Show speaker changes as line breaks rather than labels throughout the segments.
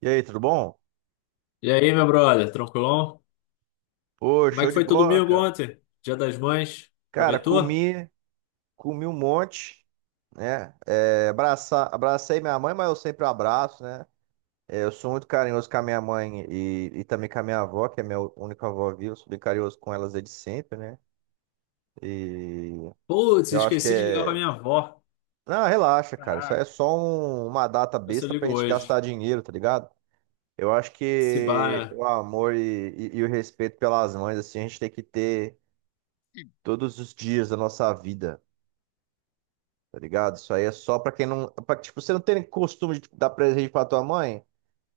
E aí, tudo bom?
E aí, meu brother, tranquilão?
Pô,
Como é
show
que
de
foi teu
bola,
domingo
cara.
ontem? Dia das Mães?
Cara,
Aproveitou?
comi um monte, né? Abracei minha mãe, mas eu sempre abraço, né? É, eu sou muito carinhoso com a minha mãe e também com a minha avó, que é minha única avó viva. Eu sou bem carinhoso com elas desde sempre, né? E
Putz,
eu acho que
esqueci de ligar pra
é.
minha avó.
Não, relaxa, cara. Isso aí é
Caraca,
só uma data
vê se eu
besta pra
ligo
gente gastar
hoje.
dinheiro, tá ligado? Eu acho
Se bar,
que
né?
o amor e o respeito pelas mães, assim, a gente tem que ter todos os dias da nossa vida. Tá ligado? Isso aí é só pra quem não. Pra, tipo, você não tem costume de dar presente pra tua mãe.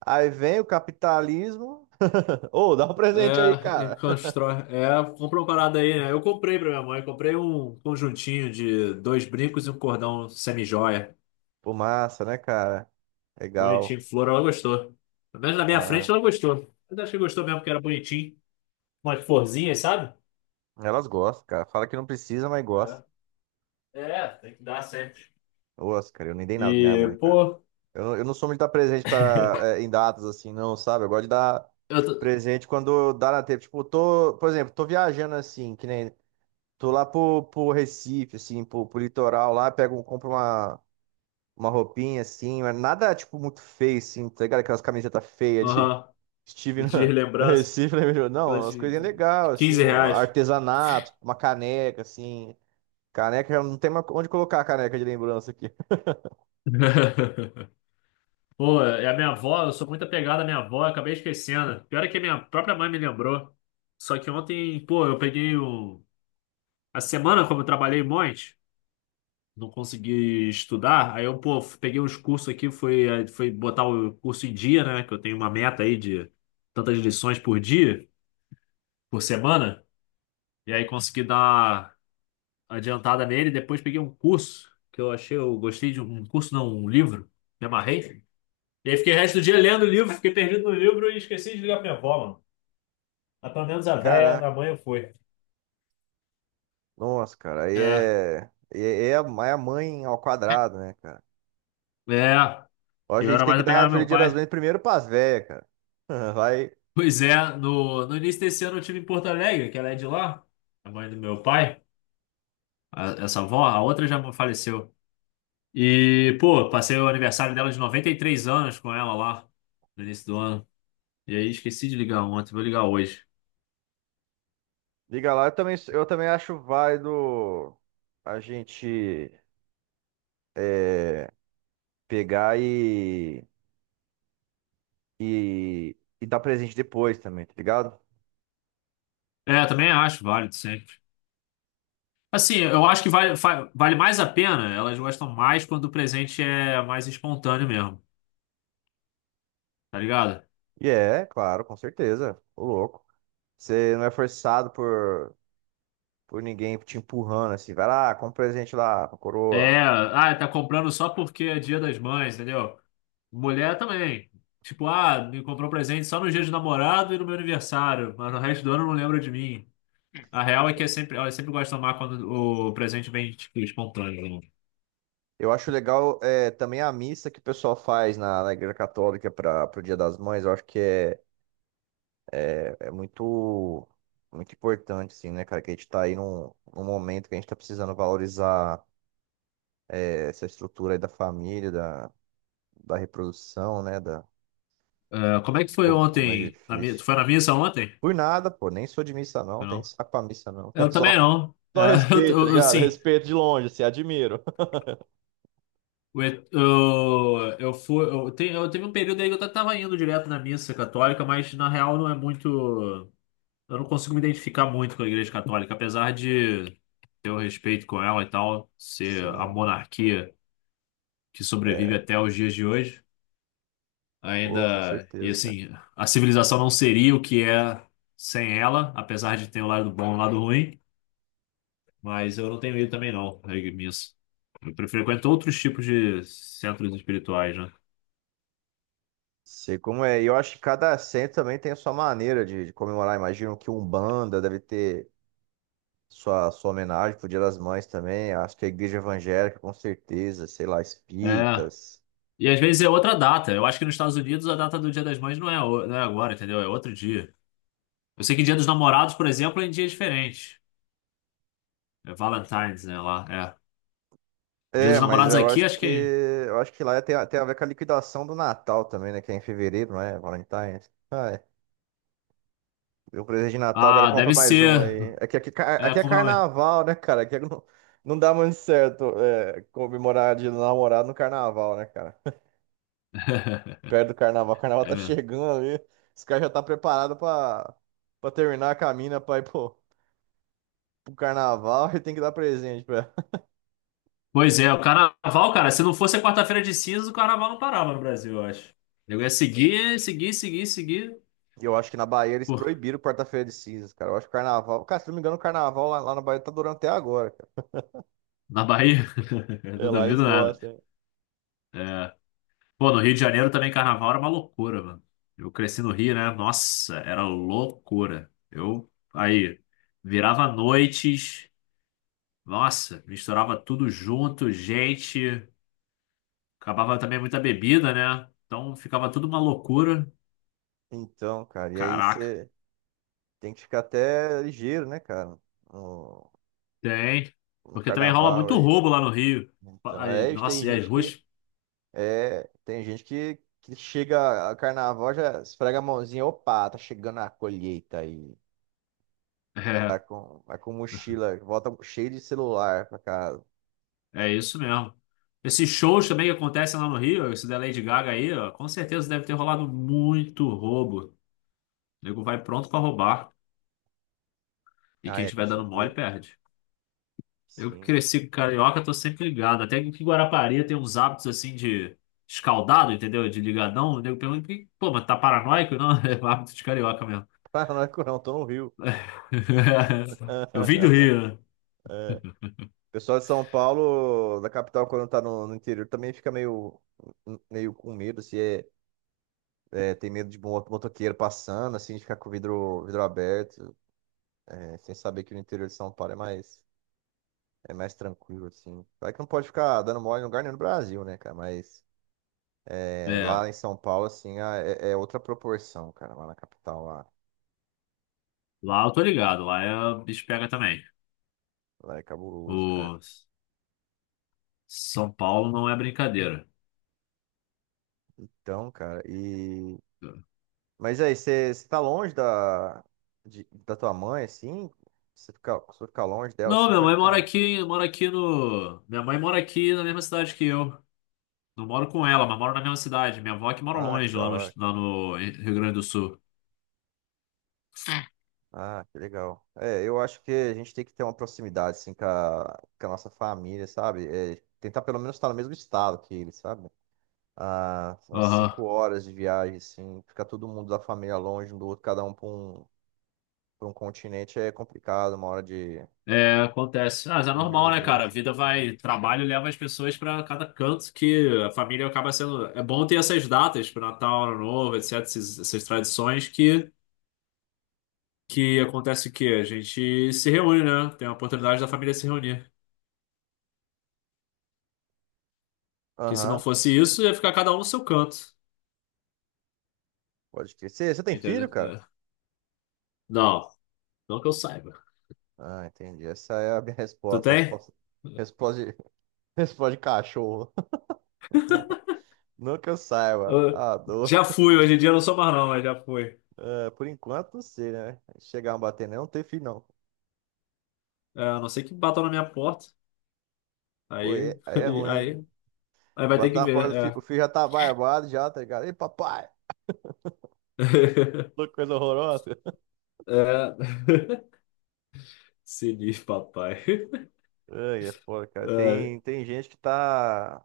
Aí vem o capitalismo. Ô, dá um presente aí,
É, e
cara.
constrói. É, comprou uma parada aí, né? Eu comprei pra minha mãe, comprei um conjuntinho de dois brincos e um cordão semi-joia.
Pô, massa, né, cara?
Bonitinho,
Legal.
flor, ela gostou. Pelo menos na minha frente
Ah,
ela gostou. Mas acho que gostou mesmo, porque era bonitinho. Umas florzinhas, sabe?
elas gostam, cara. Fala que não precisa, mas gosta.
É, é, tem que dar sempre.
Nossa, cara, eu nem dei nada pra minha
E,
mãe, cara.
pô,
Eu não sou muito de dar presente para, em datas assim, não, sabe? Eu gosto de dar
eu tô...
presente quando dá na tempo. Tipo, tô, por exemplo, tô viajando assim, que nem. Tô lá pro Recife, assim, pro litoral lá, pego, compro uma roupinha assim, mas nada tipo muito feio, assim, tá ligado? Aquelas camisetas feias de
Aham.
estive
De
no
lembrança,
Recife, né? meu? Não,
aquelas
umas
de
coisinhas legais, assim,
15
um
reais.
artesanato, uma caneca, assim. Caneca, eu não tem mais onde colocar a caneca de lembrança aqui.
Pô, é a minha avó, eu sou muito apegado à minha avó, eu acabei esquecendo. Pior é que a minha própria mãe me lembrou. Só que ontem, pô, eu peguei um... A semana, como eu trabalhei um monte, não consegui estudar, aí eu, pô, peguei uns cursos aqui, fui, aí fui botar o curso em dia, né? Que eu tenho uma meta aí de tantas lições por dia, por semana. E aí consegui dar adiantada nele. Depois peguei um curso que eu achei, eu gostei de um curso, não, um livro. Me amarrei. E aí fiquei o resto do dia lendo o livro, fiquei perdido no livro e esqueci de ligar pra minha avó, mano. Mas pelo menos a véia
Caraca,
na manhã foi.
nossa, cara, aí
É,
é. É, é a aí é a mãe ao quadrado, né, cara?
é.
Ó, a
Eu
gente
era
tem
mais
que
apegado
dar
ao
Feliz
meu
Dia das
pai.
Mães primeiro pras velhas, cara. Vai,
Pois é, no início desse ano eu tive em Porto Alegre, que ela é de lá, a mãe do meu pai, essa avó, a outra já faleceu. E, pô, passei o aniversário dela de 93 anos com ela lá, no início do ano. E aí esqueci de ligar ontem, vou ligar hoje.
liga lá. Eu também acho válido a gente é, pegar e dar presente depois também, tá ligado?
É, também acho válido sempre. Assim, eu acho que vale, vale mais a pena, elas gostam mais quando o presente é mais espontâneo mesmo, tá ligado?
E é, claro, com certeza. Ô louco. Você não é forçado por ninguém te empurrando assim, vai lá, compra um presente lá pra
É,
coroa.
ah, tá comprando só porque é Dia das Mães, entendeu? Mulher também. Tipo, ah, me comprou um presente só no dia de namorado e no meu aniversário, mas no resto do ano não lembra de mim. A real é que é sempre, elas sempre gostam mais quando o presente vem, tipo, espontâneo, né?
Eu acho legal é, também a missa que o pessoal faz na Igreja Católica para o Dia das Mães. Eu acho que é, é, muito importante, assim, né, cara? Que a gente tá aí num momento que a gente tá precisando valorizar é, essa estrutura aí da família, da reprodução, né? Da,
É, como é que
de
foi
como, como é
ontem? Tu
difícil.
foi na missa ontem?
Por nada, pô, nem sou de missa não,
Foi.
tem
Não.
saco pra missa não.
Eu também
Só,
não. É,
só
eu,
respeito, tá
eu, eu,
ligado?
sim.
Respeito de longe, assim, admiro.
Eu fui, eu teve um período aí que eu tava indo direto na missa católica, mas na real não é muito. Eu não consigo me identificar muito com a Igreja Católica, apesar de ter o respeito com ela e tal, ser a
Sim,
monarquia que sobrevive
é,
até os dias de hoje.
pô, com
Ainda. E
certeza, cara.
assim, a civilização não seria o que é sem ela, apesar de ter o lado bom e o lado ruim, mas eu não tenho ido também não, à missa. Eu frequento outros tipos de centros espirituais, né?
Sei como é. E eu acho que cada centro também tem a sua maneira de comemorar. Imagino que Umbanda deve ter sua homenagem pro Dia das Mães também. Acho que a igreja evangélica, com certeza, sei lá,
É.
espíritas.
E às vezes é outra data. Eu acho que nos Estados Unidos a data do Dia das Mães não é, não é agora, entendeu? É outro dia. Eu sei que Dia dos Namorados, por exemplo, é em dia diferente. É Valentine's, né? Lá, é. Dia
É,
dos
mas
Namorados
eu
aqui,
acho
acho
que
que.
eu acho que lá tem, tem a ver com a liquidação do Natal também, né? Que é em fevereiro, não é? Valentine's. Ah, é. Deu um presente de Natal, agora
Ah,
compra
deve
mais um
ser.
aí.
É,
Aqui é
comprometo.
carnaval, né, cara? Aqui não, não dá muito certo é, comemorar de namorado no carnaval, né, cara? Perto do carnaval, o carnaval
É
tá
mesmo.
chegando ali. Os caras já tá preparado pra terminar a caminha pra ir pro carnaval e tem que dar presente pra ela.
Pois é, o carnaval, cara, se não fosse a quarta-feira de cinzas, o carnaval não parava no Brasil, eu acho. Eu ia seguir, seguir, seguir, seguir.
E eu acho que na Bahia eles
Pô,
proibiram quarta-feira de cinzas, cara. Eu acho que o carnaval. Cara, se não me engano, o carnaval lá na Bahia tá durando até agora, cara.
na Bahia, eu
É,
não
lá eles
duvido nada.
gostam, hein?
Pô, no Rio de Janeiro também carnaval era uma loucura, mano. Eu cresci no Rio, né? Nossa, era loucura. Eu aí virava noites, nossa, misturava tudo junto, gente, acabava também muita bebida, né? Então ficava tudo uma loucura.
Então, cara, e aí
Caraca,
você tem que ficar até ligeiro, né, cara? No-
tem.
no
Porque também rola
carnaval
muito
aí.
roubo lá no Rio.
Então,
Aí,
é, isso, tem
nossa, e as
gente que
ruas?
é, tem gente que chega a carnaval já esfrega a mãozinha, opa, tá chegando a colheita aí.
É,
Vai com mochila, volta cheio de celular pra casa.
é isso mesmo. Esses shows também que acontecem lá no Rio, esse da Lady Gaga aí, ó, com certeza deve ter rolado muito roubo. O nego vai pronto pra roubar. E
Ah,
quem
é, com
tiver dando mole
certeza.
perde. Eu que
Sim.
cresci com carioca, tô sempre ligado. Até que Guarapari tem uns hábitos assim de escaldado, entendeu? De ligadão. O nego pergunta: "Pô, mas tá paranoico?" Não, é um hábito de carioca mesmo.
Paranaco não, tô no Rio.
Eu vim do Rio,
É. O pessoal de São Paulo, da capital, quando tá no interior, também fica meio, meio com medo, se é, é, tem medo de motoqueiro passando, assim, de ficar com o vidro, vidro aberto. Né, sem saber que o interior de São Paulo é mais tranquilo, assim. Claro que não pode ficar dando mole em lugar nenhum no Brasil, né, cara? Mas é,
né?
lá em
É,
São Paulo, assim, é, é outra proporção, cara, lá na capital, lá.
lá eu tô ligado, lá é o bicho pega também.
Lá é cabuloso, cara.
O São Paulo não é brincadeira.
Então, cara, e... Mas aí, você tá longe da tua mãe, assim? Você fica longe dela,
Não,
assim?
minha
Como é
mãe
que tá?
mora aqui no. Minha mãe mora aqui na mesma cidade que eu. Não moro com ela, mas moro na mesma cidade. Minha avó é que mora
Ah, que
longe,
da
lá no,
hora, cara.
lá no Rio Grande do Sul.
Ah, que legal. É, eu acho que a gente tem que ter uma proximidade, assim, com a nossa família, sabe? É, tentar pelo menos estar no mesmo estado que eles, sabe? A umas
Aham.
5 horas de viagem, assim, ficar todo mundo da família longe um do outro, cada um para um, para um continente é complicado, uma hora
É, acontece. Ah, mas é
de
normal, né, cara? A
emergência.
vida
Assim, né?
vai, trabalho leva as pessoas pra cada canto que a família acaba sendo. É bom ter essas datas, pro Natal, Ano Novo, etc., essas tradições que acontece o quê? A gente se reúne, né? Tem a oportunidade da família se reunir. Que se não
Aham,
fosse isso, ia ficar cada um no seu canto.
pode crer. Você tem filho,
Entendeu?
cara?
É. Não, não que eu saiba.
Ah, entendi. Essa é a minha
Tu
resposta.
tem?
Resposta, resposta, de, resposta de cachorro. Não que eu saiba,
Ah,
tá doido.
já fui, hoje em dia eu não sou mais não, mas já fui.
É, por enquanto, não sei, né? Chegar a bater, não, não tem filho, não.
É, a não ser que batam na minha porta.
Pô,
Aí,
é, aí é ruim, hein?
aí, aí vai ter
Bater
que
na
ver.
porta, o
É.
filho já tá barbado, já, tá ligado? Ei, papai! Que coisa horrorosa.
É. Sinistro, papai.
Ai, é foda, cara.
É,
Tem, tem gente que tá.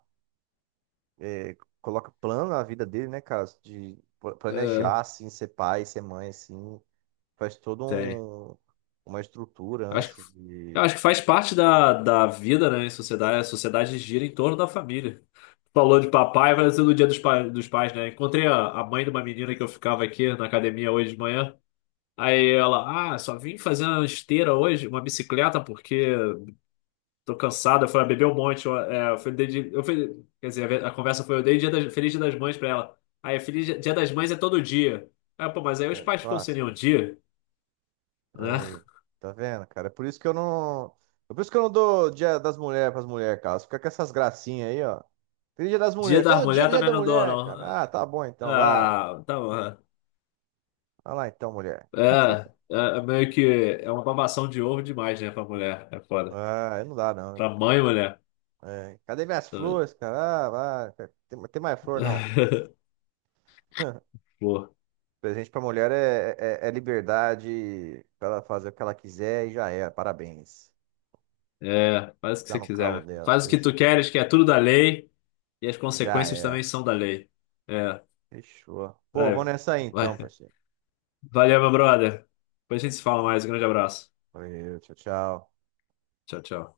é, coloca plano na vida dele, né, cara? De
é,
planejar, assim, ser pai, ser mãe, assim. Faz toda
tem.
um, uma estrutura
Eu Acho que,
antes
eu
de.
acho que faz parte da vida, né, em sociedade. A sociedade gira em torno da família. Falou de papai, vai ser no dia dos pais, né? Encontrei a mãe de uma menina que eu ficava aqui na academia hoje de manhã. Aí ela, ah, só vim fazer uma esteira hoje, uma bicicleta, porque tô cansado, foi beber um monte. Eu fui, quer dizer, a, conversa foi: eu dei Feliz Dia das Mães pra ela. Aí, Feliz Dia das Mães é todo dia. Aí, pô, mas aí os
É,
pais ficam sem nenhum
clássica.
dia, né?
Aí, tá vendo, cara? É por isso que eu não. É por isso que eu não dou dia das mulheres pras mulheres, cara. Fica com essas gracinhas aí, ó. Tem dia das
Dia
mulheres.
das
Todo dia é
Mulheres
dia
também
da
não dou,
mulher,
não.
cara. Ah, tá bom então, vai.
Ah, tá bom.
Vai lá então, mulher.
É, é, é meio que é uma babação de ovo demais, né, pra mulher. É foda.
Ah, aí não dá, não.
Pra mãe, mulher.
É, cadê minhas
Tá vendo?
flores, cara? Ah, vai, tem, tem mais flor, não.
Pô,
Presente pra mulher é, é, é liberdade pra ela fazer o que ela quiser e já é. Parabéns.
é, faz o que
Dá
você
no
quiser,
calo
meu filho.
dela.
Faz o
Tá
que
isso
tu
aí.
queres, que é tudo da lei, e as
Já
consequências
é.
também são da lei. É,
Fechou. Pô, vou
vai,
nessa aí então,
vai.
parceiro.
Valeu, meu brother. Depois a gente se fala mais. Um grande abraço.
Valeu, tchau, tchau.
Tchau, tchau.